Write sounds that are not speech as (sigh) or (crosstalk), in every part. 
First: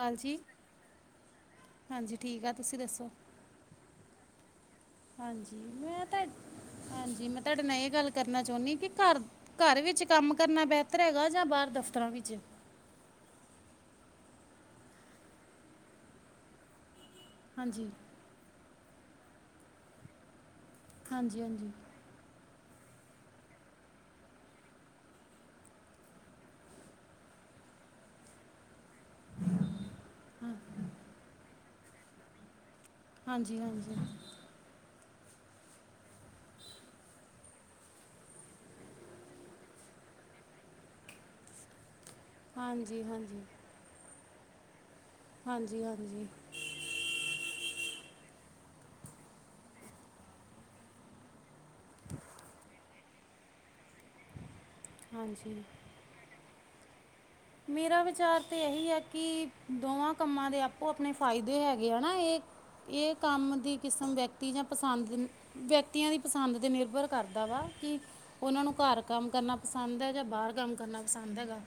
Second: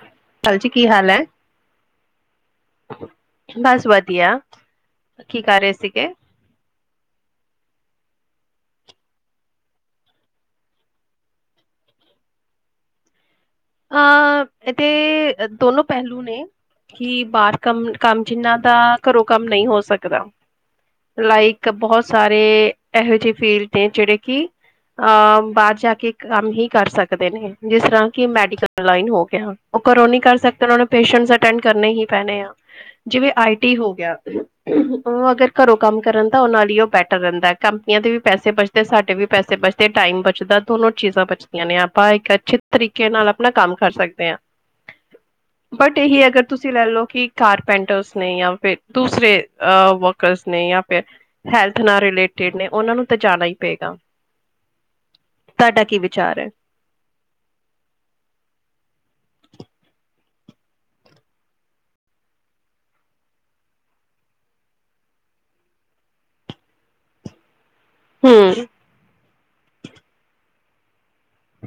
ਹਾਂਜੀ, ਹਾਲ ਜੀ ਕੀ ਹਾਲ ਹੈ ਹਾਂਜੀ ਠੀਕ ਆ ਤੁਸੀਂ ਦੱਸੋ। ਬਸ ਵਧੀਆ ਕੀ ਹਾਂਜੀ ਕਰ ਰਹੇ ਮੈਂ ਸੀਗੇ ਤਾ, ਹਾਂਜੀ ਮੈਂ ਤੁਆਡੇ ਨਾਲ ਏਹ ਗੱਲ ਕਰਨਾ ਚੋਨੀਆਂ ਕਿ ਘਰ ਘਰ ਵਿੱਚ ਕੰਮ ਕਰਨਾ ਬੇਹਤਰ ਹੈਗਾ ਜਾਂ ਬਾਰ ਦਫ਼ਤਰਾਂ ਵਿੱਚ? ਅ ਏਹਦੇ ਦੋਨੋ ਪੈਹਲੂ ਨੇ ਕਿ ਬਾਰ ਕੰਮ ਹਾਂਜੀ ਕੰਮ ਜਿੰਨਾਂ ਦਾ ਘਰੋਂ ਕੰਮ ਨਈ ਹੋ ਸਕਦਾ, ਹਾਂਜੀ ਲਾਇਕ ਹਾਂਜੀ ਬਹੋਤ ਸਾਰੇ ਐਹੋ ਜੇ ਫੀਲਡ ਨੇ ਜੇੜੇ ਕਿ ਅ ਬਾਰ ਜਾ ਕੇ ਇਕ ਕੰਮ ਹੀ ਕਰ ਸਕਦੇ ਨੇ ਜਿਸ ਤਰਾਂ ਕਿ ਮੈਡੀ ਕਲ ਲਾਈਨ ਹੋ ਗਿਆ, ਓ ਘਰੋਂ ਨੀ ਕਰ ਸਕਦੇ ਓਨਾ ਨੂੰ ਪੇਸ਼ੈਂਟਸ ਅਟੈਂਡ ਕਰਨੇ ਹੀ ਪੈਣੇ ਆ। ਜਿਵੇਂ ਹਾਂਜੀ ਹਾਂਜੀ ਆਈਟੀ ਹੋ ਹਾਂਜੀ ਗਿਆ ਓ ਅਗਰ ਘਰੋਂ ਕੰਮ ਕਰਨ ਤਾਂ ਓਨਾਂ ਲਈ ਓ ਬੈਟਰ ਰਹਿੰਦਾ ਕੰਪਨੀਆਂ ਦੇ ਵੀ ਪੈਸੇ ਬਚਦੇ ਤੇ ਸਾਡੇ ਵੀ ਪੈਸੇ ਬਚਦੇ, ਟਾਈਮ ਬਚਦਾ ਦੋਨੋ ਚੀਜ਼ਾਂ ਬਚਦੀਆਂ ਨੇ ਆਪਾਂ ਇੱਕ ਅੱਛੇ ਹਾਂਜੀ ਤਰੀਕੇ ਨਾਲ ਆਪਣਾ ਕੰਮ ਕਰ ਸਕਦੇ ਆਂ, ਹਾਂਜੀ ਬਟ ਏਹੀ ਹਾਂਜੀ ਅਗਰ ਤੁਸੀ ਤੁਸੀਂ ਲੈ ਲਓ ਕਿ ਕਾਰਪੈਂਟਰਸ ਨੇ ਯਾਂ ਫੇਰ ਦੂਸਰੇ ਅ ਵਕਰਸ ਨੇ ਯਾਂ ਫੇਰ ਹੈਲਥ ਨਾਲ ਰਿਲੇਟਿਡ ਨੇ ਓਨਾਂ ਨੂੰ ਤੇ ਜਾਣਾ ਈ ਪਏਗਾ। ਹਾਂਜੀ ਤਾਡਾ ਕੀ ਵਿਚਾਰ ਐ? ਮੇਰਾ ਵਿਚਾਰ ਤੇ ਏਹੀ ਐ ਕਿ, ਦੋਵਾਂ ਕੰਮਾਂ ਦੇ ਆਪੋ-ਆਪਣੇ ਫਾਇਦੇ ਹੈਗੇ ਆ ਨਾ ਏਹ ਏਹ ਕੰਮ ਦੀ ਕਿਸਮ ਵਿਅਕਤੀ ਜਾਂ ਪਸੰਦ ਵਿਅਕਤੀਆਂ ਦੀ ਪਸੰਦ ਤੇ ਨਿਰਭਰ ਕਰਦਾ ਵਾ ਕੀ ਹਮ ਓਨਾਂ ਨੂੰ ਘਰ ਕੰਮ ਕਰਨਾ ਪਸੰਦ ਐ ਜਾਂ ਬਾਰ ਕੰਮ ਕਰਨਾ ਪਸੰਦ ਹੈਗਾ।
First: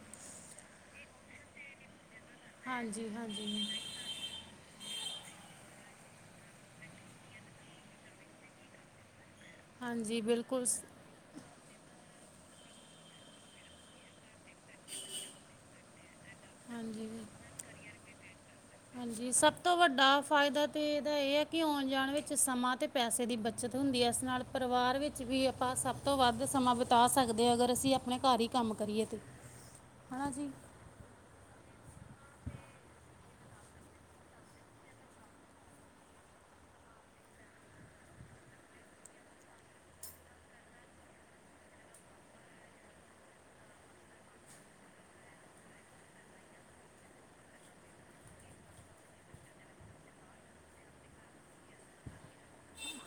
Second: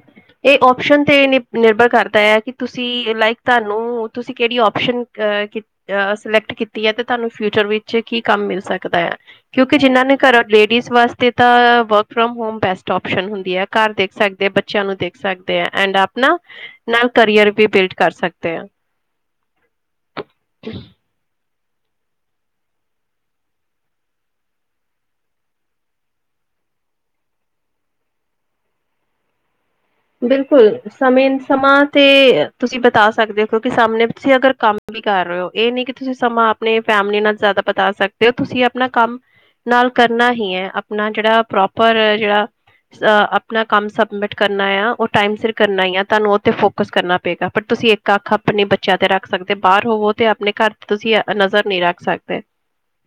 ਏ ਓਪਸ਼ਨ ਤੇ ਨ ਨਿਰਭਰ ਕਰਦਾ ਆ, ਕਿ ਹਾਂਜੀ ਤੁਸੀਂ ਲਾਈਕ ਹਾਂਜੀ ਤਾਨੂੰ ਤੁਸੀਂ ਕੇੜੀ ਓਪਸ਼ਨ ਅ ਅ ਸਿਲੈਕਟ ਕੀਤੀ ਏ ਤੇ ਤੁਆਨੂੰ ਫਿਊਚਰ ਵਿੱਚ ਕੀ ਕੰਮ ਮਿਲ ਸਕਦੈ। ਕਿਉਂਕਿ ਜਿਨਾਂ ਨੇ ਹਾਂਜੀ ਘਰ ਬਿਲਕੁਲ ਸ- ਲੇਡੀਜ਼ ਵਾਸਤੇ ਤਾਂ work from home best option ਹੁੰਦੀ ਐ ਘਰ ਦੇਖ ਸਕਦੇ ਦੇ ਬੱਚੇਆਂ ਨੂੰ ਦੇਖ ਸਕਦੇ ਆ ਐਂਡ ਆਪਣਾ ਨਾਲ ਹਾਂਜੀ ਕਰੀਅਰ ਵੀ ਬਿਲਡ ਕਰ ਸਕਦੇ ਆ। ਹਾਂਜੀ, ਸਭ ਤੋਂ ਵੱਡਾ ਫਾਏਦਾ ਤੇ ਏਦਾ ਏਹ ਆ ਕਿ ਆਉਨ-ਜਾਨ ਵਿੱਚ ਸਮਾਂ ਅਤੇ ਪੈਸੇ ਦੀ ਬੱਚਤ ਹੁੰਦੀ ਐ, ਇਸ ਨਾਲ ਪਰਿਵਾਰ ਵਿੱਚ ਵੀ ਆਪਾਂ ਸਪ ਸਬ ਤੋਂ ਵੱਦ ਸਮਾਂ ਬਿਤਾ ਸਕਦੇ ਆਂ, ਅਗਰ ਅਸੀਂ ਆਪਨੇ ਘਰ ਈ ਕੰਮ ਕਰੀਏ 'ਤੇ। ਹਨਾ ਜੀ ਬਿਲਕੁਲ, ਸਮੇਂ- ਸਮਾਂ 'ਤੇ ਤੁਸੀਂ ਬਿਤਾ ਸਕਦੇ ਓ, ਕਿਉਂਕਿ ਸਾਮਣੇ ਤੁਸੀਂ ਅਗਰ ਕੰਮ ਵੀ ਕਰ ਰਏ ਓ, ਏਅ ਨੀ ਕਿ ਤੁਸੀਂ ਸਮਾਂ ਆਪਨੇ ਫੈਮਲੀ ਨਾਲ ਜਾਦਾ ਬਤਾ ਸਕਦੇ ਓ, ਤੁਸੀਂ ਆਪਨਾ ਕੰਮ ਨਾਲ ਕਰਨਾ ਹੀ ਐ ਆਪਨਾ ਜੇੜਾ ਪ੍ਰੋਪਰ ਜੇੜਾ ਅ ਅਪਨਾ ਕੰਮ ਸਬਮਿਟ ਕਰ ਨ੍ਹਾਇਆ ਓ ਟਾਈਮ ਸਿਰ ਕਰਨਾ ਈ ਆ, ਤੁਆਨੂੰ ਓ ਤੇ ਫੋਕਸ ਕਰਨਾ ਪੇਗਾ, ਪਰ ਤੁਸੀਂ ਇੱਕ ਅੱਖ ਆਪਨੇ ਬੱਚੇ ਬੱਚੇਆਂ 'ਤੇ ਰੱਖ ਸਕਦੇ, ਬਾਰ ਹੋਵੋ 'ਤੇ ਆਪਨੇ ਘਰ 'ਤੇ ਤੁਸੀਂ ਅ ਨਜ਼ਰ ਨੀ ਰੱਖ ਸਕਦੇ।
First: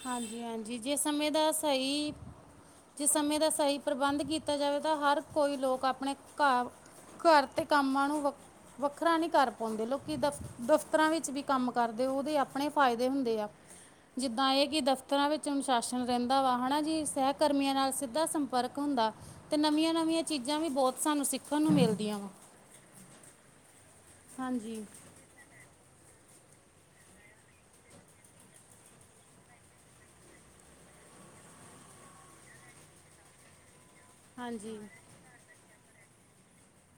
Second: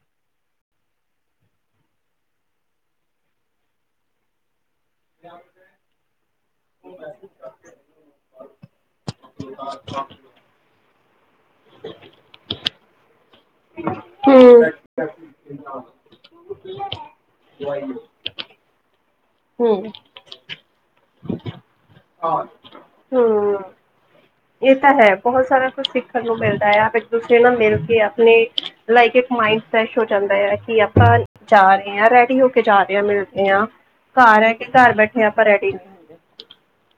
ਹਾਂਜੀ-ਹਾਂਜੀ, ਜੇ ਸਮੇਂ ਦਾ ਸਹੀ ਜੇ ਸਮੇਂ ਦਾ ਸਹੀ ਪ੍ਰਬੰਧ ਕੀਤਾ ਜਾਵੇ ਤਾਂ ਹਰ ਕੋਈ ਲੋਕ ਆਪਨੇ ਘਾਰ ਘਰ 'ਤੇ ਕੰਮਾਂ ਨੂੰ ਵਖ- ਵੱਖਰਾ ਨੀ ਕਰ ਪਾਉਂਦੇ ਲੋਕੀ ਦਫ ਦਫਤਰਾਂ ਵਿੱਚ ਵੀ ਕੰਮ ਕਰਦੇ ਓਦੇ ਆਪਨੇ ਫਾਇਦੇ ਹੁੰਦੇ ਆ। ਜਿੱਦਾਂ ਇਹ ਕਿ ਹੂੰ। ਦਫ਼ਤਰਾਂ ਵਿੱਚ ਅਨੁਸ਼ਾਸਨ ਰੈਂਦਾ ਵਾ, ਹੈ ਨਾ ਜੀ? ਸਹਿ ਕਰਮੀਆਂ ਨਾਲ ਸਿੱਧਾ ਸੰਪਰਕ ਹੁੰਦਾ। 'ਤੇ ਹੂੰ ਨਵੀਆਂ-ਨਵੀਆਂ ਚੀਜ਼ਾਂ ਵੀ ਬੋਤ ਸਾਨੂੰ ਸਿੱਖਨ ਨੂੰ ਮਿਲਦੀਆਂ। ਵਾ ਆਹ, ਓ। ਏਅ ਹਾਂਜੀ ਤਾਂ ਹੈ, ਬੋਤ ਸਾਰਾ ਕੁਛ ਸਿੱਖਨ ਨੂੰ ਮਿਲਦਾ ਐ ਆਪ ਇੱਕ -ਦੂਸਰੇ ਨਾਲ ਮਿਲ ਕੇ ਆਪਨੇ ਲਾਈਕ ਇੱਕ ਮਾਈੰਡ ਫਰੈਸ਼ ਹੋ ਜਾਂਦਾ ਐ ਕਿ ਆਪਾਂ ਜਾ ਰੇ ਆ, ਰੈਡੀ ਹੋ ਕੇ ਜਾ ਰੇ ਆ, ਮਿਲਦੇ ਆ। ਘਰ ਹੈ ਕੇ ਹਾਂਜੀ ਘਰ ਬੈਠੇ ਆਪਾਂ ਰੈਡੀ,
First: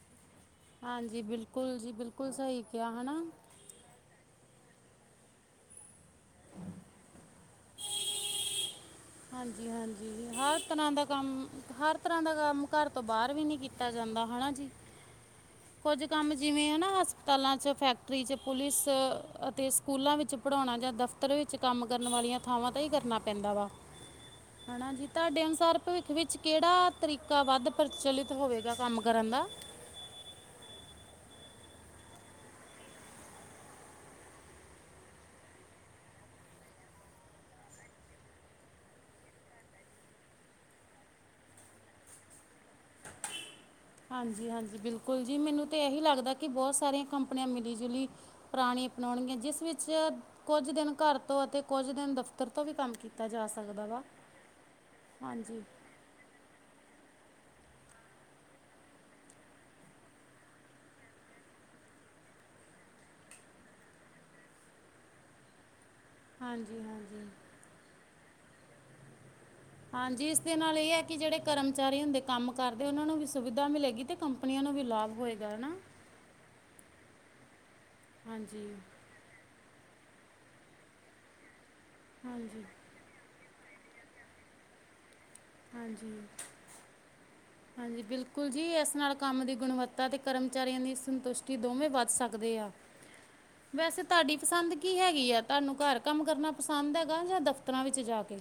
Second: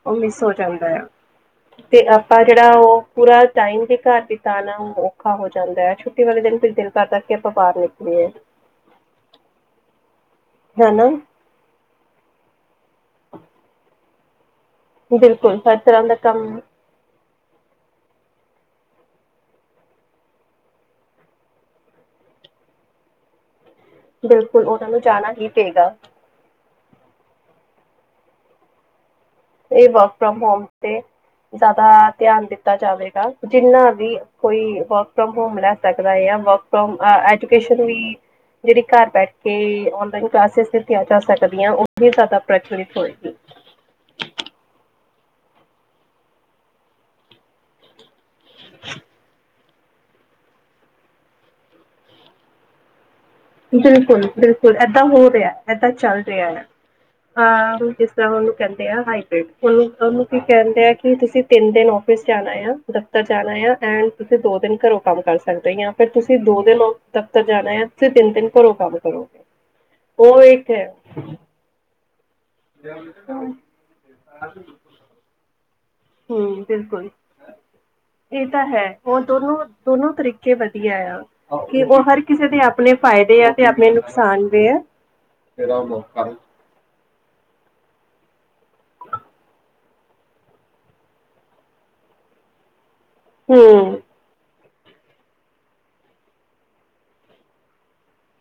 ਆਉਨੇ (unintelligible) ਹਾਂਜੀ, ਬਿਲਕੁਲ ਜੀ। ਬਿਲਕੁਲ ਸਹੀ ਜਿਹੜਾ ਕੇਹਾ, ਉਹ ਹੈਨਾ? ਪੂਰਾ ਟਾਈਮ ਦੇ ਘਰ ਦੀ ਤਾਂ ਨਾ, ਔਖਾ ਹੋ ਜਾਂਦੈ, ਛੁੱਟੀ ਵਾਲੇ ਦਿਨ ਫਿਰ ਦਿਲ ਕਰਦਾ ਕੇ ਆਪਾਂ ਬਾਰ ਨਿਕਲੀਏ। ਹਾਂਜੀ-ਹਾਂਜੀ, ਹਰ ਤਰ੍ਹਾਂ ਦਾ ਹਨਾ ਕੰਮ, ਹਰ ਇਸ ਤਰ੍ਹਾਂ ਦਾ ਕੰਮ ਘਰ ਤੋਂ ਬਾਰ ਵੀ ਨੀ ਕੀਤਾ ਜਾਂਦਾ, ਹਨਾ ਜੀ? ਜੀ ਬਿਲਕੁਲ। ਹਰ ਤਰ੍ਹਾਂ ਕੁੱਝ ਦਾ ਕੰਮ ਜਿਵੇਂ ਓਨਾ ਆਸ ਤਲਾਂ 'ਚ, ਫੈਕਟਰੀ 'ਚ, ਪੁਲਿਸ ਅਤੇ ਸਕੂਲਾਂ ਵਿੱਚ ਪੜ੍ਹਾਉਣਾ ਜਾਂ ਦਫ਼ਤਰ ਵਿੱਚ। ਵਿੱਚ ਕੰਮ ਕਰਨ ਵਾਲੀਆਂ ਥਾਵਾਂ 'ਤੇ ਈ ਕਰਨਾ ਪੈਂਦਾ ਵਾ, ਬਿਲਕੁਲ ਹੈ ਉਹਨਾਂ ਨਾ ਨੂੰ ਜੀ? ਜਾਣਾ ਤੁਹਾਡੇ ਹੀ ਅਨੁਸਾਰ ਪਏਗਾ ਭਵਿੱਖ ਵਿੱਚ ਕੇੜਾ ਤਰੀਕਾ ਵੱਦ ਪ੍ਰਚਲਿਤ ਹੋਵੇਗਾ ਕੰਮ ਕਰਨ ਦਾ? ਏਅ ਵਰਕ ਫਰੋਮ ਹੋਮ 'ਤੇ ਜਾਦਾ ਧਿਆਨ ਦਿੱਤਾ ਜਾਵੇਗਾ, ਜਿੰਨਾ ਵੀ ਕੋਈ ਵਰਕ ਫਰੋਮ ਹੋਮ ਲੈ ਸਕਦਾ, ਯਾ ਵਰਕ ਫਰੋਮ ਐਜੂਕੇਸ਼ਨ ਵੀ ਜੇੜੀ ਘਰ ਬੈਠ ਕੇ ਔਨਲਾਈਨ ਕਲਾਸਿਸ ਦਿੱਤੀਆਂ ਜਾ ਸਕਦੀਆਂ, ਉਹ ਵੀ ਜਾਦਾ ਪ੍ਰਚਲਿਤ ਹੋਏਗੀ। ਹਾਂਜੀ- ਹਾਂਜੀ, ਬਿਲਕੁਲ ਜੀ, ਮੈਨੂੰ ਤਾਂ ਐਹੀ ਲੱਗਦਾ ਕਿ ਬੋਤ ਸਾਰੀਆਂ ਕੰਪਨੀਆਂ ਮਿਲੀ-ਜੁਲੀ ਪੁਰਾਣੀ ਅਪਨਾਉਨਗੀਆਂ, ਜਿਸ ਵਿੱਚ ਕੁੱਝ ਦਿਨ ਘਰ ਤੋਂ ਅਤੇ ਕੁੱਝ ਦਿਨ ਦਫ਼ਤਰ ਤੋਂ ਵੀ ਕੰਮ ਕੀਤਾ ਜਾ, ਸ ਬਿਲਕੁਲ -ਬਿਲਕੁਲ, ਏਦਾਂ ਹੋ ਰੇਐ, ਏਦਾਂ ਚੱਲ ਰੇਐ। ਹਾਂ, ਜਿਸ ਤਰ੍ਹਾਂ ਉਨੂੰ ਕੈਂਦੇ ਆ ਹਾਈਬ੍ਰਿਡ, ਉਨੂੰ -ਉਨੂੰ ਕੀ ਕੈਂਦੇ ਆ ਕਿ ਤੁਸੀਂ ਤਿੰਨ ਦਿਨ ਔਫਿਸ ਜਾ ਰੇ ਆ, ਦਫ਼ਤਰ ਜਾ ਰੇ ਆ, ਐਂਡ ਤੁਸੀਂ ਦੋ ਦਿਨ ਘਰੋਂ ਕੰਮ ਕਰ ਸਕਦੇ ਆ। ਫਿਰ ਤੁਸੀਂ ਦੋ- ਤਿੰਨ ਹਾਂਜੀ ਲੋਗ ਹਾਂਜੀ ਦਫ਼ਤਰ ਜਾ ਰੇ ਐ, ਤੁਸੀਂ ਤਿੰਨ ਤਿੰਨ ਘਰੋਂ ਕੰਮ ਕਰੋਗੇ। ਹਾਂਜੀ, ਉਹ ਇਸਦੇ ਇੱਕ ਨਾਲ ਏਅ ਹੈ ਕਿ ਜੇੜੇ ਕਰਮਚਾਰੀ ਹੁੰਦੇ ਕੰਮ ਘਰਦੇ ਉਨਾਂ ਨੂੰ ਵੀ ਸੁਵਿਧਾ ਮਿਲੇਗੀ 'ਤੇ ਕੰਪਨੀਆਂ ਨੂੰ ਵੀ ਲਾਭ ਹੋਏਗਾ, ਹੈਨਾ? ਹੂੰ, ਬਿਲਕੁਲ, ਏਅ ਤਾਂ ਹਾਂਜੀ ਹੈ। ਉਹ ਦੋਨੋ-ਦੋਨੋ ਤਰੀਕੇ ਵਦੀਐ ਆ, ਕੇ ਉਹ ਹਰ ਕਿਸੇ ਦੇ ਹਾਂਜੀ ਆਪਨੇ ਫਾਇਦੇ ਆ ਤੇ ਆਪਨੇ ਨੁਕਸਾਨ ਵੀ ਆ, ਫਿਰ ਆਪ ਉਹ ਹਾਂਜੀ ਹਾਂਜੀ, ਬਿਲਕੁਲ ਜੀ, ਇਸ ਨਾਲ ਕੰਮ ਦੀ ਗੁਣਵੱਤਾ ਅਤੇ ਕਰਮਚਾਰੀਆਂ ਦੀ ਸੰਤੁਸ਼ਟੀ ਦੋਵੇਂ ਵੱਧ ਸਕਦੇ ਆ। ਹੂੰ ਵੈਸੇ ਤੁਹਾਡੀ ਪਸੰਦ ਕੀ ਹੈਗੀ ਆ, ਤੁਹਾਨੂੰ ਘਰ ਕੰਮ ਕਰਨਾ ਪਸੰਦ ਹੈਗਾ ਜਾਂ ਦਫ਼ਤਰਾਂ ਵਿੱਚ ਜਾ ਕੇ?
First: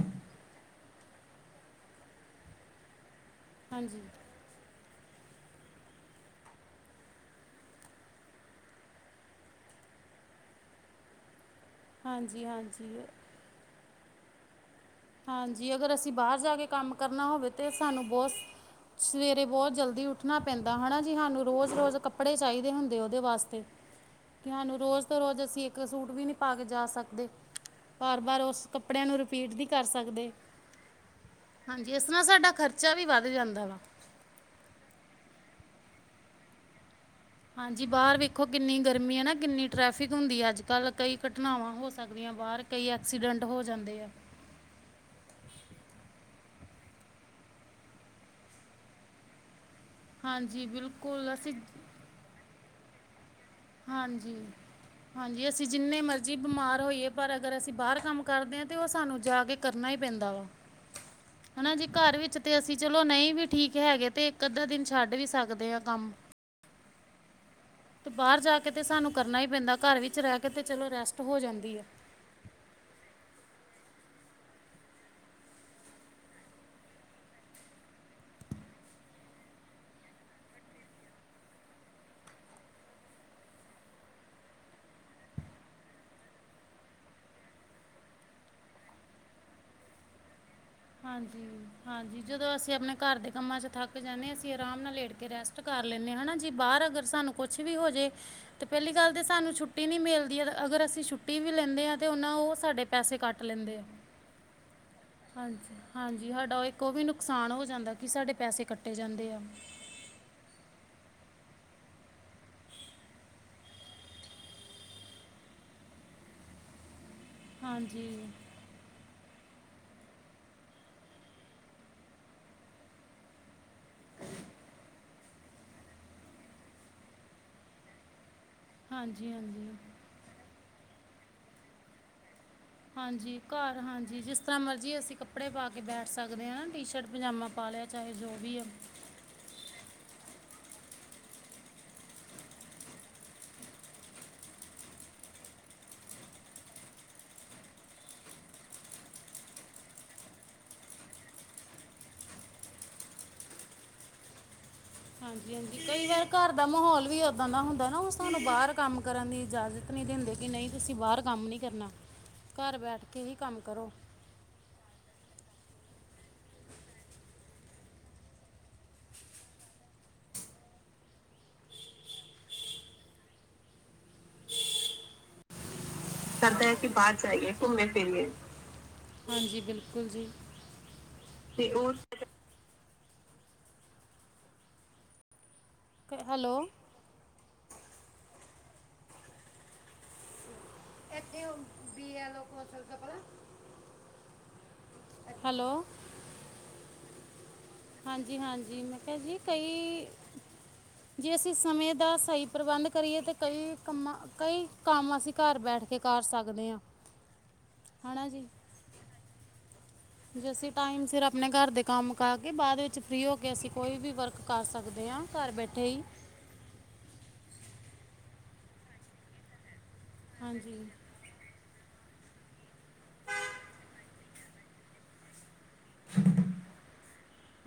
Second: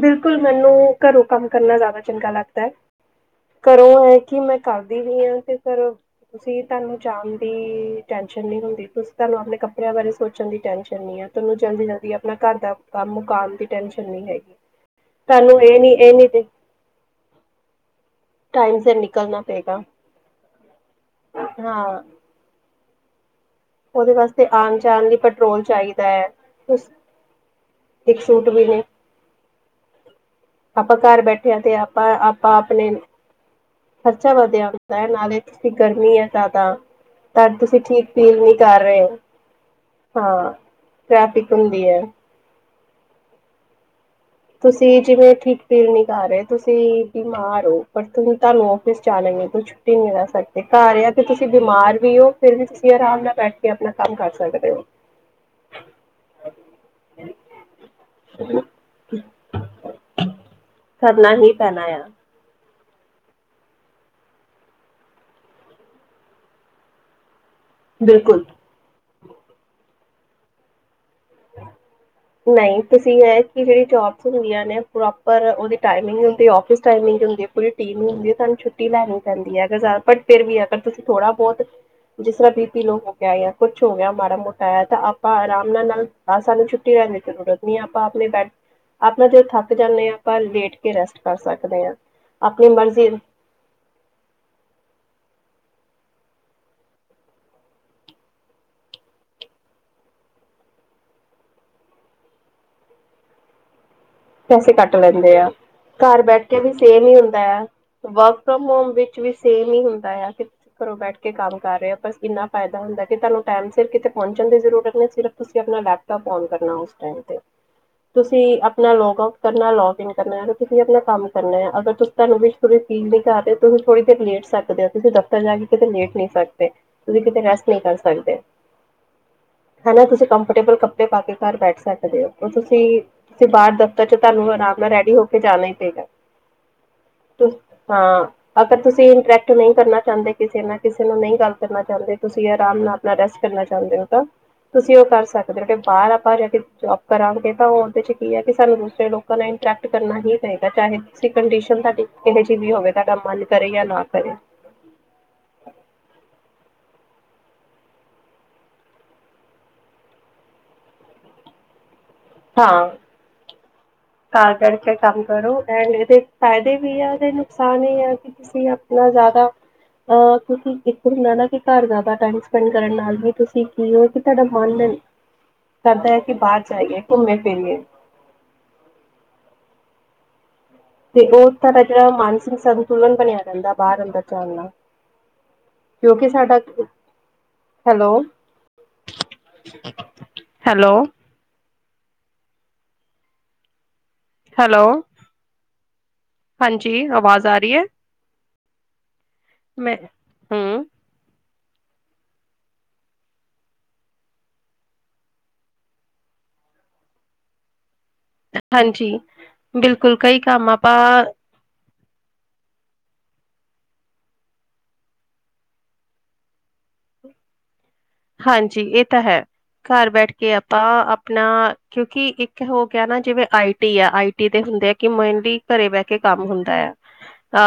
ਬਿਲਕੁਲ ਮੈਨੂੰ ਘਰੋਂ ਕੰਮ ਕਰਨਾ ਜ਼ਿਆਦਾ ਚੰਗਾ ਲੱਗਦਾ ਐ। ਹਾਂਜੀ ਘਰੋਂ ਐ ਕਿ ਮੈਂ ਕਰਦੀ ਨਈ ਆ ਤੇ ਘਰੋਂ ਤੁਸੀਂ ਤੁਹਾਨੂੰ ਜਾਣ ਦੀ ਟੈਸ਼ਨ ਨਹੀਂ ਹੁੰਦੀ, ਤੁਸੀਂ ਤੁਹਾਨੂੰ ਆਪਣੇ ਕੱਪੜਿਆਂ ਬਾਰੇ ਸੋਚਣ ਦੀ ਟੈਸ਼ਨ ਨਹੀਂ ਐ। ਤਾਨੂੰ ਜਲਦੀ ਜਲਦੀ ਆਪਣਾ ਹਾਂਜੀ ਘਰ ਦਾ ਹਾਂਜੀ ਕੰਮ ਮੁਕਾਨ ਦੀ ਟੈਨਸ਼ਨ ਨਹੀਂ ਹੈਗੀ। ਤੁਹਾਨੂੰ ਹਾਂਜੀ ਇਹ ਅਗਰ ਨਹੀਂ ਅਸੀਂ ਇਹ ਬਾਹਰ ਨਹੀਂ ਜਾ ਕੇ ਕੰਮ ਕਰਨਾ ਹੋਵੇ ਤਾਂ ਸਾਨੂੰ ਬਹੁਤ ਟਾਈਮ ਸਿਰ ਨਿਕਲਣਾ ਸਵੇਰੇ ਬਹੁਤ ਪਏਗਾ ਜਲਦੀ ਉੱਠਣਾ ਪੈਂਦਾ ਹਨਾ ਜੀ, ਹਾਨੂੰ ਰੋਜ਼ ਰੋਜ਼ ਹਾਂ ਕੱ ਕੱਪੜੇ ਚਾਹੀਦੇ ਹੁੰਦੇ ਉਹਦੇ ਵਾਸਤੇ। ਉਹਦੇ ਵਾਸਤੇ ਕਿ ਹਾਨੂੰ ਆਣ ਰੋਜ਼ ਜਾਣ ਲਈ ਤੋਂ ਰੋਜ਼ ਪੈਟਰੋਲ ਅਸੀਂ ਇੱਕ ਚਾਹੀਦਾ ਸੂਟ ਵੀ ਹੈ ਨਹੀਂ ਪਾ ਕੇ ਜਾ ਸਕਦੇ। ਬਾਰ ਇੱਕ ਬਾਰ ਸੂਟ ਵੀ ਉਸ ਨੇ ਕੱਪੜਿਆਂ ਨੂੰ ਰਿਪੀਟ ਨੀ ਕਰ ਸਕਦੇ। ਆਪਾਂ ਘਰ ਬੈਠਿਆਂ ਤੇ ਹਾਂਜੀ, ਇਸ ਆਪਾਂ ਨਾਲ ਸਾਡਾ ਆਪਾਂ ਖ਼ਰਚਾ ਆਪਣੇ ਵੀ ਵੱਧ ਜਾਂਦਾ ਵਾ। ਖਰਚਾ ਵਧੀਆ ਹੁੰਦਾ ਐ, ਨਾਲੇੇ ਕਿਤਨੀ ਗਰਮੀ ਐ ਜ਼ਿਆਦਾ। ਤਾਂ ਤੁਸੀਂ ਹਾਂਜੀ ਠੀਕ ਬਾਹਰ ਫੀਲ ਵੇਖੋ ਨਹੀਂ ਕਿੰਨੀ ਕਰ ਰਹੇ ਗਰਮੀ ਐ ਨਾ, ਕਿੰਨੀ ਟਰੈਫਿਕ ਹੁੰਦੀ ਐ, ਹਾਂ ਅੱਜ-ਕੱਲ ਕਈ ਟ੍ਰੈਫਿਕ ਘਟਨਾਵਾਂ ਹੁੰਦੀ ਹੋ ਹੈ ਸਕਦੀਆਂ। ਬਾਹਰ ਕਈ ਐਕਸੀਡੈਂਟ ਹੋ ਜਾਂਦੇ ਆ। ਤੁਸੀਂ ਜਿਵੇਂ ਠੀਕ ਫੀਲ ਨੀ ਕਰ ਰਹੇ, ਤੁਸੀਂ ਬਿਮਾਰ ਹੋ, ਪਰ ਤੁ ਤੁਹਾਨੂੰ ਓਫਿਸ ਜਾਣਾ ਈ ਏ ਕੁਛ ਰਹਿ ਸਕਦੇ ਹਾਂਜੀ ਘਰ ਆ ਕਿ ਬਿਲਕੁਲ ਤੁਸੀਂ ਅਸੀਂ ਬਿਮਾਰ ਵੀ ਓ, ਫਿਰ ਵੀ ਤੁਸੀਂ ਆਰਾਮ ਨਾਲ ਬੈਠ ਕੇ ਆਪਣਾ ਕੰਮ ਕਰ ਹਾਂਜੀ ਸਕਦੇ ਓ। ਹਾਂਜੀ, ਅਸੀਂ ਜਿੰਨੇ ਮਰਜ਼ੀ ਬਿਮਾਰ ਹੋਈਏ ਪਰ ਅਗਰ ਅਸੀਂ ਬਾਹਰ ਕੰਮ ਕਰਦੇ ਆ ਤਾਂ ਉਹ ਸਾਨੂੰ ਜਾ ਕੇ ਕਰਨਾ ਹੀ ਪੈਂਦਾ ਵਾ, ਕਰਨਾ ਹੀ ਹਨਾ ਪੈਣਾ ਜੀ ਆ ਘਰ ਵਿੱਚ ਤੇ ਅਸੀਂ ਚਲੋ ਨਹੀਂ ਵੀ ਠੀਕ ਹੈਗੇ ਤੇ ਇੱਕ ਅੱਧਾ ਦਿਨ ਛੱਡ ਵੀ ਸਕਦੇ ਹਾਂ ਕੰਮ। ਤੇ ਬਾਹਰ ਬਿਲਕੁਲ ਜਾ ਕੇ ਤਾਂ ਸਾਨੂੰ ਕਰਨਾ ਹੀ ਪੈਂਦਾ, ਘਰ ਵਿੱਚ ਰਹਿ ਕੇ ਤੇ ਚਲੋ ਰੈਸਟ ਹੋ ਜਾਂਦੀ ਐ। ਨਈ ਤੁਸੀਂ ਐ ਕਿ ਜਿਹੜੀ ਜੋਬਸ ਹੁੰਦੀਆਂ ਨੇ ਪ੍ਰੋਪਰ ਉਹਦੀ ਟਾਈਮਿੰਗ ਹੁੰਦੀ ਆ, ਔਫਿਸ ਟਾਈਮਿੰਗ ਹੁੰਦੀ ਐ ਪੂਰੀ ਟੀਮ ਹੁੰਦੀ ਐ ਤੁਹਾਨੂੰ ਛੁੱਟੀ ਲੈਣੀ ਪੈਂਦੀ ਐ, ਅਗਰ ਪਰ ਫਿਰ ਵੀ ਅਗਰ ਤੁਸੀਂ ਥੋੜਾ ਬਹੁਤ ਜਿਸ ਤਰ੍ਹਾਂ ਵੀ ਬੀਪੀ ਲੋਅ ਹੋ ਗਿਆ ਜਾਂ ਕੁਛ ਹੋ ਗਿਆ ਮਾੜਾ ਮੋਟਾ ਆ ਤਾਂ ਆਪਾਂ ਆਰਾਮ ਨਾਲ ਨਾਲ ਹਾਂ ਸਾਨੂੰ ਛੁੱਟੀ ਲੈਣ ਦੀ ਕੋਈ ਜ਼ਰੂਰਤ ਨਹੀਂ ਐ, ਆਪਾਂ ਆਪਣੇ ਬੈ ਆਪਾਂ ਜਦੋਂ ਥੱਕ ਜਾਂਦੇ ਐ ਆਪਾਂ ਲੇਟ ਕੇ ਰੈਸਟ ਕਰ ਹਾਂਜੀ ਸਕਦੇ ਹਾਂ ਹਾਂਜੀ, ਜਦੋਂ ਆਪਣੀ ਅਸੀਂ ਆਪਣੇ ਮਰਜ਼ੀ ਘਰ ਦੇ ਕੰਮਾਂ ਚ ਥੱਕ ਥੱਕ ਜਾਣੇ ਆ, ਅਸੀਂ ਆਰਾਮ ਨਾਲ ਲੇਟ ਕੇ ਰੈਸਟ ਕਰ ਲੈਣੇ ਆ, ਹਨਾ ਜੀ ਬਾਹਰ ਅਗਰ ਸਾਨੂੰ ਕੁਛ ਵੀ ਹੋ ਜੇ ਤੇ ਪਹਿਲੀ ਗੱਲ ਤੇ ਸਾਨੂੰ ਛੁੱਟੀ ਨੀ ਮਿਲਦੀ, ਅਗਰ ਅਸੀਂ ਛੁੱਟੀ ਵੀ ਲੈਂਦੇ ਆ ਤੇ ਉਹਨਾ ਉਹ ਸਾਡੇ ਪੈਸੇ ਕੱਟ ਲੈਂਦੇ ਆ। ਪੈਸੇ ਕੱਟ ਲੈਂਦੇ ਆ, ਹਾਂਜੀ ਘਰ ਹਾਂਜੀ ਬੈਠ ਸਾਡਾ ਕੇ ਉਹ ਵੀ ਇੱਕ ਉਹ ਸੇਮ ਹੀ ਹੁੰਦਾ ਨੁਕਸਾਨ ਐ, ਹੋ ਜਾਂਦਾ ਕਿ ਸਾਡੇ ਵਰਕ ਪੈਸੇ ਫਰੋਮ ਹੋਮ ਕੱਟੇ ਵਿੱਚ ਜਾਂਦੇ ਵੀ ਆ ਸੇਮ ਹੀ ਹੁੰਦਾ ਐ। ਘਰੋਂ ਬੈਠ ਕੇ ਕੰਮ ਕਰ ਰਹੇ ਹੋ ਬਸ ਏਨਾ ਫਾਇਦਾ ਹੁੰਦਾ ਕਿ ਤੁਹਾਨੂੰ ਟਾਈਮ ਸਿਰ ਕਿਤੇ ਪਹੁੰਚਣ ਦੀ ਜ਼ਰੂਰਤ ਨਹੀਂ ਸਿਰਫ਼ ਤੁਸੀਂ ਆਪਣਾ ਲੈਪ ਟੋਪ ਔਨ ਕਰਨਾ ਉਸ ਟੈਮ ਤੇ, ਹਾਂਜੀ ਤੁਸੀਂ ਆਪ ਆਪਣਾ ਲੌਗ ਆਊਟ ਕਰਨਾ, ਲੌਗ ਇਨ ਕਰਨਾ, ਤੁਸੀਂ ਆਪਣਾ ਕੰਮ ਕਰਨਾ ਆ, ਅਗਰ ਤੁਸੀਂ ਤੁਹਾਨੂੰ ਵੀ ਫੀਲ ਨਹੀਂ ਕਰ ਰਹੇ ਤੁਸੀਂ ਥੋੜੀ ਦੇਰ ਲੇਟ ਸਕਦੇ ਓ, ਤੁਸੀਂ ਦਫ਼ਤਰ ਜਾ ਕੇਤੇ ਲੇਟ ਨਹੀਂ ਸਕਦੇ, ਤੁਸੀ ਕਿਤੇ ਰੈਸਟ ਨਹੀਂ ਕਰ ਸਕਦੇ। ਹਾਂਜੀ ਹਾਂਜੀ। ਨਾ ਤੁਸੀਂ ਕੰਫਰਟੇਬਲ ਕੱਪੜੇ ਪਾ ਕੇ ਘਰ ਬੈਠ ਸਕਦੇ ਓ ਔਰ ਤੁਸੀਂ ਹਾਂਜੀ ਤੁਸੀਂ ਬਾਹਰ ਘਰ ਦਫ਼ਤਰ ਚ ਹਾਂਜੀ ਜਿਸ ਤੁਹਾਨੂੰ ਤਰ੍ਹਾਂ ਆਰਾਮ ਨਾਲ ਮਰਜ਼ੀ ਰੈਡੀ ਅਸੀਂ ਹੋ ਕੇ ਕੱਪੜੇ ਜਾਣਾ ਪਾ ਹੀ ਪਏਗਾ, ਬੈਠ ਸਕਦੇ ਆ ਨਾ ਟੀ-ਸ਼ਰਟ ਪਜਾਮਾ ਪਾ ਲਿਆ ਚਾਹੇ ਹਾਂ ਜੋ ਵੀ ਆ ਅਗਰ ਤੁਸੀਂ ਤੁਸੀਂ ਇੰਟਰੈਕਟ ਨਹੀਂ ਕਰਨਾ ਚਾਹੁੰਦੇ ਕਿਸੇ ਨਾਲ, ਕਿਸੇ ਨੂੰ ਨਹੀਂ ਗੱਲ ਕਰਨਾ ਚਾਹੁੰਦੇ, ਤੁਸੀਂ ਆਰਾਮ ਨਾਲ ਰੈਸਟ ਕਰਨਾ ਚਾਹੁੰਦੇ ਹੋ ਤਾਂ ਤੁਸੀਂ ਉਹ ਕਰ ਸਕਦੇ ਹੋ ਕਿ ਬਾਹਰ ਆਪਾਂ ਜਾ ਕੇ ਜੋਬ ਕਰਾਂਗੇ ਤਾਂ ਉਹ ਉਹਦੇ ਚ ਕੀ ਐ ਕਿ ਸਾਨੂੰ ਦੂਸਰੇ ਲੋਕਾਂ ਨਾਲ ਇੰਟਰੈਕਟ ਕਰਨਾ ਹੀ ਪਏਗਾ, ਚਾਹੇ ਤੁਸੀਂ ਕੰਡੀਸ਼ਨ ਤੁਹਾਡੀ ਕਿਹੋ ਜਿਹੀ ਵੀ ਹੋਵੇ, ਤੁਹਾਡਾ ਮੰਨ ਕਰੇ ਜਾਂ ਨਾ ਕਰੇ। ਹਾਂਜੀ ਹਾਂਜੀ, ਕਈ ਵਾਰ ਘਰ ਦਾ ਮਾਹੌਲ ਵੀ ਓਦਾਂ ਦਾ ਹੁੰਦਾ ਨਾ ਉਹ ਸਾਨੂੰ ਬਾਹਰ ਕੰਮ ਕਰਨ ਦੀ ਇਜਾਜ਼ਤ ਨਹੀਂ ਦਿੰਦੇ ਕਿ ਨਈਂ ਤੁਸੀਂ ਬਾਹਰ ਕੰਮ ਨਹੀਂ ਕਰਨਾ, ਘਰ ਬੈਠ ਕੇ ਹੀ ਕੰਮ ਕਰੋ। ਘਰ ਚੜ ਕੇ ਕੰਮ ਕਰੋ ਐਂਡ ਏਦੇ ਫੈਦੇ ਵੀ ਆ ਏਦੇ ਨੁਕਸਾਨ ਵੀ ਆ ਕੇ ਤੁਸੀਂ ਆਪਨਾ ਜਾਦਾ ਅਹ ਕਿਓਂਕਿ ਇੱਕੋ ਹੁੰਦਾ ਨਾ ਕੀ ਘਰ ਜਾਦਾ ਟਾਈਮ ਸਪੈਂਡ ਕਰਨ ਨਾਲ ਵੀ ਤੁਸੀਂ ਕੀ ਓ ਸਾਡਾ ਮਨ ਦਿਨ ਕਰਦਾ ਕਿ ਬਾਹਰ ਕਰਦਾ ਐ ਕੀ ਜਾਈਏ ਬਾਰ ਜਾਈਏ ਘੁੰਮੇ ਫਿਰੀਏ, ਹਾਂਜੀ ਬਿਲਕੁਲ ਜੀ। ਤੇ ਓ ਤਾਡਾ ਜੇੜਾ ਮਾਨਸਿਕ ਸੰਤੁਲਨ ਬਨੇਆ ਰੈਂਦਾ ਬਾਰ ਅੰਦਰ ਜਾਨ ਨਾਲ। ਕ- ਕਿਓਂਕਿ ਸਾਡਾ, ਹੈਲੋ ਹੈਲੋ ਹੈਲੋ ਵੀ ਆ ਲੋਕ ਅਸਲ ਕਪੜਾ ਹੈਲੋ, ਹੈਲੋ, ਹਾਂਜੀ ਆਵਾਜ਼ ਆਰੀ ਐ। ਹਾਂਜੀ-ਹਾਂਜੀ ਮੈਂ ਕਿਆ ਜੀ ਕਈ ਹਮ ਜੇ ਅਸੀਂ ਸਮੇਂ ਦਾ ਸਈ ਪ੍ਰਬੰਧ ਕਰੀਏ ਤਾਂ ਕਈ ਕੰਮਾਂ ਕਈ ਕੰਮ ਅਸੀਂ ਘਰ ਬੈਠ ਕੇ ਕਰ ਸਕਦੇ ਆਂ, ਹਨਾ ਜੀ। ਹਾਂਜੀ ਬਿਲਕੁਲ ਕਈ ਜੇ ਕੰਮ ਅਸੀਂ ਆਪਾਂ ਟਾਈਮ ਸਿਰ ਆਪਣੇ ਘਰ ਦੇ ਕੰਮ ਕਰਕੇ ਬਾਦ ਵਿੱਚ ਫਰੀ ਹੋ ਕੇ ਅਸੀਂ ਕੋਈ ਵੀ ਵਰਕ ਕਰ ਸਕਦੇ ਆਂ ਘਰ ਬੈਠੇ ਈ। ਹਾਂਜੀ ਏ ਤਾਂ ਹੈ, ਘਰ ਬੈਠ ਕੇ ਆਪਾਂ ਹਾਂਜੀ ਆਪਨਾ ਕਿਓਂਕਿ ਇੱ ਕ ਹੋ ਗੇਆ ਨਾ ਜਿਵੇਂ ਆਈ ਟੀ ਆ ਆਈ ਟੀ ਦੇ ਹੁੰਦੇ ਆ ਕੇ ਮੇਨਲੀ ਘਰੇ ਬੈ ਕੇ ਕੰਮ ਹੁੰਦਾ ਆ,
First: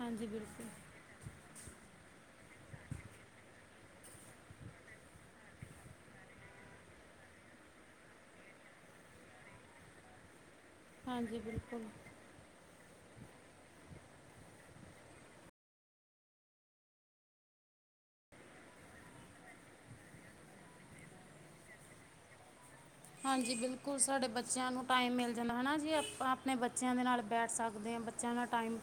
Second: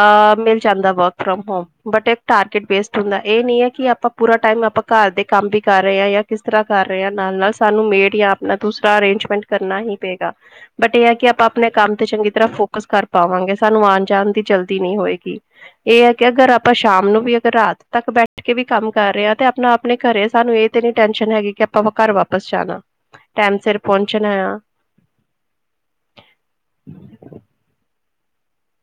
ਹਾਂਜੀ ਮਿਲ ਬਿਲਕੁਲ ਜਾਂਦਾ ਵਰਕ ਫਰੋਮ ਹੋਮ ਬਟ ਏਕ ਟਾਰਗੇਟ ਬੇਸਡ ਹੁੰਦਾ ਏ ਨੀ ਐ ਕੇ ਆਪਾਂ ਪੂਰਾ ਟਾਈਮ ਆਪਾਂ ਘਰ ਦੇ ਕੰਮ ਵੀ ਕਰ ਰਏ ਆ ਜਾਂ ਕਿਸ ਤਰਾਂ ਕਰ ਰਏ ਆਂ ਨਾਲ-ਨਾਲ ਸਾਨੂੰ ਮੇਡ ਜਾਂ ਆਪਨਾ ਦੂਸਰਾ ਅਰੇਂਜਮੈਂਟ ਕਰਨਾ ਈ ਪਏਗਾ। ਬਟ ਏ ਐ ਕੇ ਹਾਂਜੀ ਆਪਾਂ ਆਪਨੇ ਬਿਲਕੁਲ ਕੰਮ ਤੇ ਚੰਗੀ ਤਰਾਂ ਫੋਕਸ ਕਰ ਪਾਵਾਂਗੇ ਸਾਨੂੰ ਆਨ ਜਾਨ ਦੀ ਜਲਦੀ ਨੀ ਹੋਏਗੀ। ਏ ਐ ਕੇ ਅਗਰ ਆਪਾਂ ਸ਼ਾਮ ਨੂੰ ਵੀ ਅਗਰ ਰਾਤ ਤੱਕ ਬੈਠ ਕੇ ਵੀ ਕੰਮ ਕਰ ਰਏ ਆਂ ਤੇ ਆਪਨਾ ਆਪਨੇ ਘਰੇਂ ਸਾਨੂੰ ਏ ਤੇ ਨੀ ਟੈਸ਼ਨ ਹੈਗੀ ਕੇ ਆਪਾਂ ਘਰ ਵਾਪਸ ਜਾਨਾ। ਹਾਂਜੀ ਬਿਲਕੁਲ ਸਾਡੇ ਬੱਚੇਆਂ ਨੂੰ ਟਾਈਮ ਮਿਲ ਜਾਂਦਾ ਹਨਾ ਜੀ ਆਪਾਂ ਆਪਨੇ ਬੱਚੇਆਂ ਦੇ ਨਾਲ ਬੈਠ ਸਕਦੇ ਆਂ ਬੱਚੇਆਂ ਨਾਲ ਟਾਈਮ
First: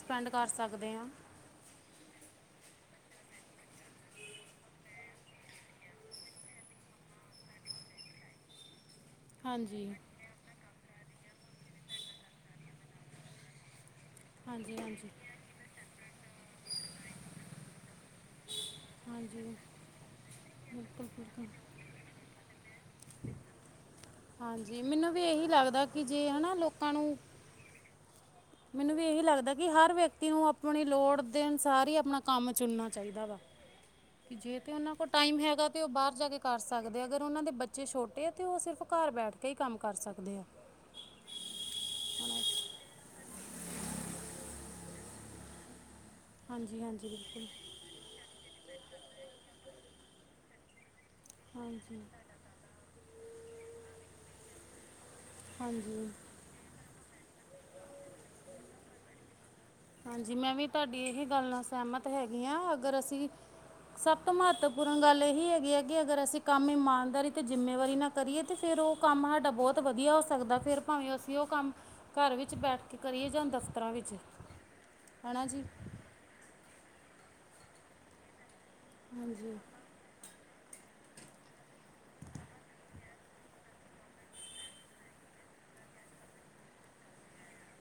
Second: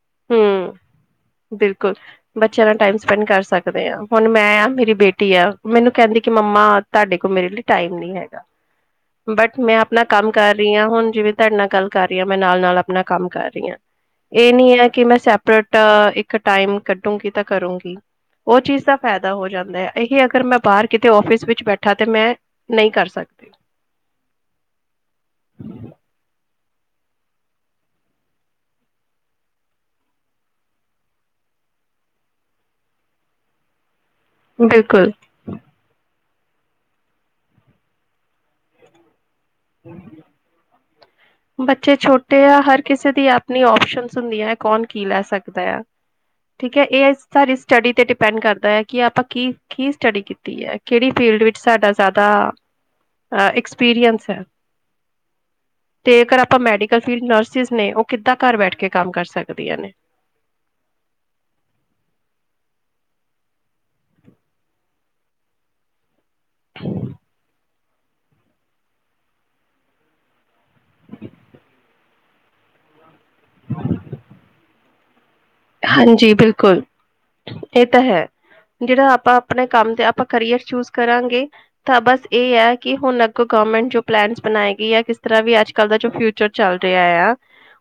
ਸਪੈਂਡ ਕਰ ਸਕਦੇ ਆਂ। ਬਿਲਕੁਲ ਬੱਚੇਆਂ ਨਾਲ ਟਾਈਮ ਸਪੈਂਡ ਕਰ ਸਕਦੇ ਆਂ, ਹੁਨ ਮੈਂ ਆ ਮੇਰੀ ਬੇਟੀ ਆ ਮੈਨੂੰ ਕੈਂਦੀ ਕੇ ਮੰਮਾ ਤਾਡੇ ਕੋਲ ਮੇਰੇ ਲਈ ਟਾਈਮ ਨੀ ਹੈਗਾ। (inaudible) ਬਟ ਮੈਂ ਹਾਂਜੀ ਆਪਨਾ ਕੰਮ ਕਰ ਰਈ ਆਂ ਹੁਨ ਜਿਵੇਂ ਤਾਡੇ ਨਾਲ ਗੱਲ ਕਰ ਰਈ ਆਂ ਮੈਂ ਨਾਲ-ਨਾਲ ਆਪਨਾ ਕੰਮ ਕਰ ਰਈ ਆਂ, ਏ ਨੀ ਹਾਂਜੀ ਐ ਕੇ ਹਾਂਜੀ ਮੈਂ ਸੈਪਰੇਟ ਇੱਕ ਟਾਈਮ ਕੱਢੂਗੀ ਤਾਂ ਕਰੂੰਗੀ। ਓ ਚੀਜ਼ ਦਾ ਫੈਦਾ ਹੋ ਹਾਂਜੀ ਜਾਂਦਾ ਏਹੀ ਅਗਰ ਮੈਂ ਬਾਰ ਬਿਲਕੁਲ ਕਿਤੇ ਔਫਿਸ ਬਿਲਕੁਲ ਵਿੱਚ ਬੈਠਾ ਤੇ ਮੈਂ ਨਈਂ ਕਰ ਸਕਦੀ। ਹਾਂਜੀ, ਮੈਨੂੰ ਵੀ ਏਹੀ ਲੱਗਦਾ ਕੇ ਜੇ ਹਨਾ ਲੋਕਾਂ ਨੂੰ ਮੈਨੂੰ ਵੀ ਏਹੀ ਲੱਗਦਾ ਕੀ ਹਰ ਵਿਅਕਤੀ ਨੂੰ ਆਪਨੀ ਲੋੜ ਦੇ ਅਨੁਸਾਰ ਈ ਆਪਨਾ ਕੰਮ ਚੁਨਨਾ ਚਾਈਦਾ ਵਾ। ਕੀ ਜੇ ਤੇ ਓਨਾ ਕੋਲ ਬਿਲਕੁਲ ਟਾਈਮ ਹੈਗਾ ਤੇ ਓ ਬਾਰ ਜਾ ਕੇ ਕਰ ਸਕਦੇ ਆ ਅਗਰ ਓਨਾਂ ਦੇ ਬੱਚੇ ਛੋਟੇ ਆ ਤੇ ਓ ਸਿਰਫ ਘਰ ਬੈਠ ਕੇ ਈ ਕੰਮ ਕਰ ਸਕਦੇ ਆ। ਬੱਚੇ ਹਨਾ। ਛੋਟੇ ਆ ਹਰ ਕਿਸੇ ਦੀ ਆਪਨੀ ਓਪਸ਼ਨਸ ਹੁੰਦੀ ਐ ਕੌਨ ਕੀ ਲੈ ਸਕਦੈ ਆ। ਠੀਕ ਹਾਂਜੀ ਐ ਹਾਂਜੀ ਏ ਬਿਲਕੁਲ ਤਾਡੀ ਸਟੱਡੀ ਤੇ ਡਿ ਡਿਪੈਂਡ ਕਰਦਾ ਐ ਕੀ ਆਪਾਂ ਕੀ-ਕੀ ਸਟੱਡੀ ਕੀਤੀ ਐ ਕੇੜੀ ਫੀਲਡ ਵਿੱਚ ਸਾਡਾ ਹਾਂਜੀ ਜਾਦਾ ਅ ਐਕਸਪੀਰੀਅੰਸ ਐ। ਹਾਂਜੀ ਤੇ ਕਰ ਆਪਾਂ ਮੈਡੀਕਲ ਫੀਲਡ ਨਰਸਿਸ ਨੇ, ਉਹ ਕਿੱਦਾਂ ਘਰ ਬੈਠ ਕੇ ਕੰਮ ਕਰ ਸਕਦੀਆਂ ਨੇ? ਹਾਂਜੀ, ਮੈਂ ਵੀ ਤੁਹਾਡੀ ਇਹੀ ਗੱਲ ਨਾਲ ਸਹਿਮਤ ਹੈਗੀ ਹਾਂ, ਅਗਰ ਅਸੀਂ ਸਭ ਤੋਂ ਮਹੱਤਵਪੂਰਨ ਗੱਲ ਇਹੀ ਹੈਗੀ ਹੈ ਕਿ ਅਗਰ ਅਸੀਂ ਕੰਮ ਇਮਾਨਦਾਰੀ ਅਤੇ ਜ਼ਿੰਮੇਵਾਰੀ ਨਾ ਕਰੀਏ ਤੇ ਫਿਰ ਉਹ ਕੰਮ ਹਾਡਾ ਬਹੁਤ ਵਧੀਆ ਹੋ ਸਕਦਾ। ਫਿਰ ਭਾਵੇਂ ਅਸੀਂ ਉਹ ਕੰਮ ਘਰ ਵਿੱਚ ਬੈਠ ਕੇ ਕਰੀਏ, ਜਾਂ ਦਫ਼ਤਰਾਂ ਵਿੱਚ। ਹੈਨਾ ਜੀ? ਹਾਂਜੀ ਬਿਲਕੁਲ, ਇਹ ਤਾਂ ਹੈ। ਜਿਹੜਾ ਆਪਾਂ ਹਾਂਜੀ ਆਪਣੇ ਕੰਮ ਤੇ ਆਪਾਂ ਕਰੀਅਰ ਚੂਜ ਕਰਾਂਗੇ, ਤਾਂ ਬਸ ਇਹ ਹੈ ਕਿ ਹੁਣ ਅਗੋਂ ਗੋਰਮਟ ਜੋ ਪਲੈਨਸ ਬਣਾਏਗੀ ਜਾਂ ਕਿਸ ਤਰ੍ਹਾਂ ਵੀ ਅਜ -ਕਲ ਦਾ ਜੋ ਫਿਊਚਰ ਚਲ ਰਿਆ ਆ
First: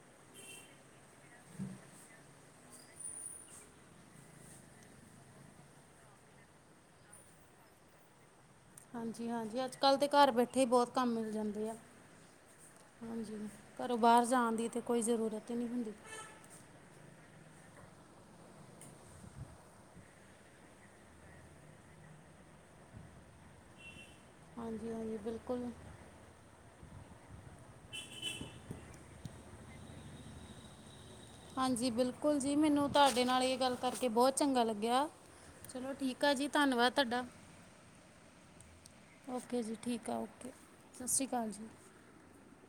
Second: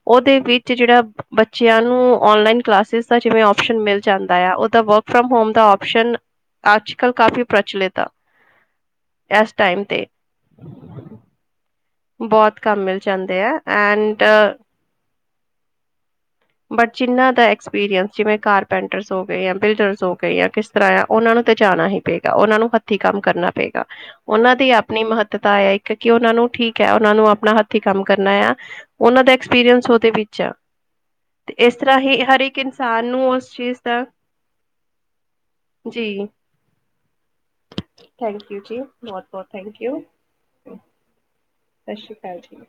ਉਹਦੇ ਵਿੱਚ ਜਿਹੜਾ ਬੱਚਿਆਂ ਨੂੰ ਔਨਲਾਇਨ ਕਲਾਸਿਸ ਦਾ ਜਿਵੇਂ ਓਪਸ਼ਨ ਮਿਲ ਜਾਂਦਾ ਆ, ਔਦਾ ਵਰਕ ਫਰੋਮ ਹੋਮ ਦਾ ਆਪਓਸ਼ਨ ਅੱਜ-ਕੱਲ ਕਾਫ਼ੀ ਪ੍ਰਚਲਿਤ ਆ। ਇਸ ਹਾਂਜੀ-ਹਾਂਜੀ, ਟਾਈਮ ਅੱਜ-ਕੱਲ੍ਹ ਤੇ ਘਰ ਬੈਠੇ ਹੀ ਬਹੁਤ ਕੰਮ ਮਿਲ ਜਾਂਦੇ ਆ। ਬਹੁਤ ਕੰਮ ਮਿਲ ਹਾਂਜੀ, ਜਾਂਦੇ ਆ ਘਰੋਂ ਐਂਡ ਬਾਹਰ ਜਾਣ ਦੀ ਤੇ ਕੋਈ ਜ਼ਰੂਰਤ ਹੀ ਨਹੀਂ ਹੁੰਦੀ। ਬਟ ਜਿਨ੍ਹਾਂ ਦਾ ਐਕਸਪੀਰੀਅੰਸ ਜਿਵੇਂ- ਕਾਰਪੈਂਟਰਸ ਹੋ ਗਏ ਜਾਂ ਬਿਲਡਰਸ ਹੋ ਗਏ ਜਾਂ ਕਿਸ ਆ ਉਹਨਾਂ ਨੂੰ ਤੇ ਜਾਣਾ ਹੀ ਪਏਗਾ, ਉਹਨਾਂ ਨੂੰ ਹੱਥੀਂ ਕੰਮ ਕਰਨਾ ਪਏਗਾ। ਉਨਾਂ ਦੀ ਹਾਂਜੀ ਆਪਣੀ ਹਾਂਜੀ ਮਹੱਤਤਾ ਬਿਲਕੁਲ ਐ ਕਿਉਂਕਿ ਓਨਾਂ ਨੂੰ ਠੀਕ ਐ ਓਨਾਂ ਨੂੰ ਆਪਣਾ ਹੱਥੀ ਕੰਮ ਕਰਨਾ ਆ, ਉਹਨਾਂ ਦਾ ਐਕਸਪੀਰੀਅੰਸ ਉਹਦੇ ਵਿੱਚ ਆ। ਤੇ ਇਸ ਹਾਂਜੀ ਤਰ੍ਹਾਂ ਹੀ ਬਿਲਕੁਲ ਹਰ ਜੀ, ਇੱਕ ਮੈਨੂੰ ਇਨਸਾਨ ਤੁਹਾਡੇ ਨੂੰ ਨਾਲ ਉਸ ਇਹ ਗੱਲ ਚੀਜ਼ ਦਾ ਕਰਕੇ ਬਹੁਤ ਚੰਗਾ ਲੱਗਿਆ। ਚਲੋ ਠੀਕ ਆ ਜੀ, ਧੰਨਵਾਦ ਤਾਡਾ। ਥੈਂਕਯੂ ਜੀ, ਬਹੁਤ-ਬਹੁਤ ਥੈਂਕਯੂ। ਸਸ ਸ਼੍ਰੀ ਅਕਾਲ ਜੀ। ਸਤਿ ਸ਼੍ਰੀ ਅਕਾਲ ਜੀ।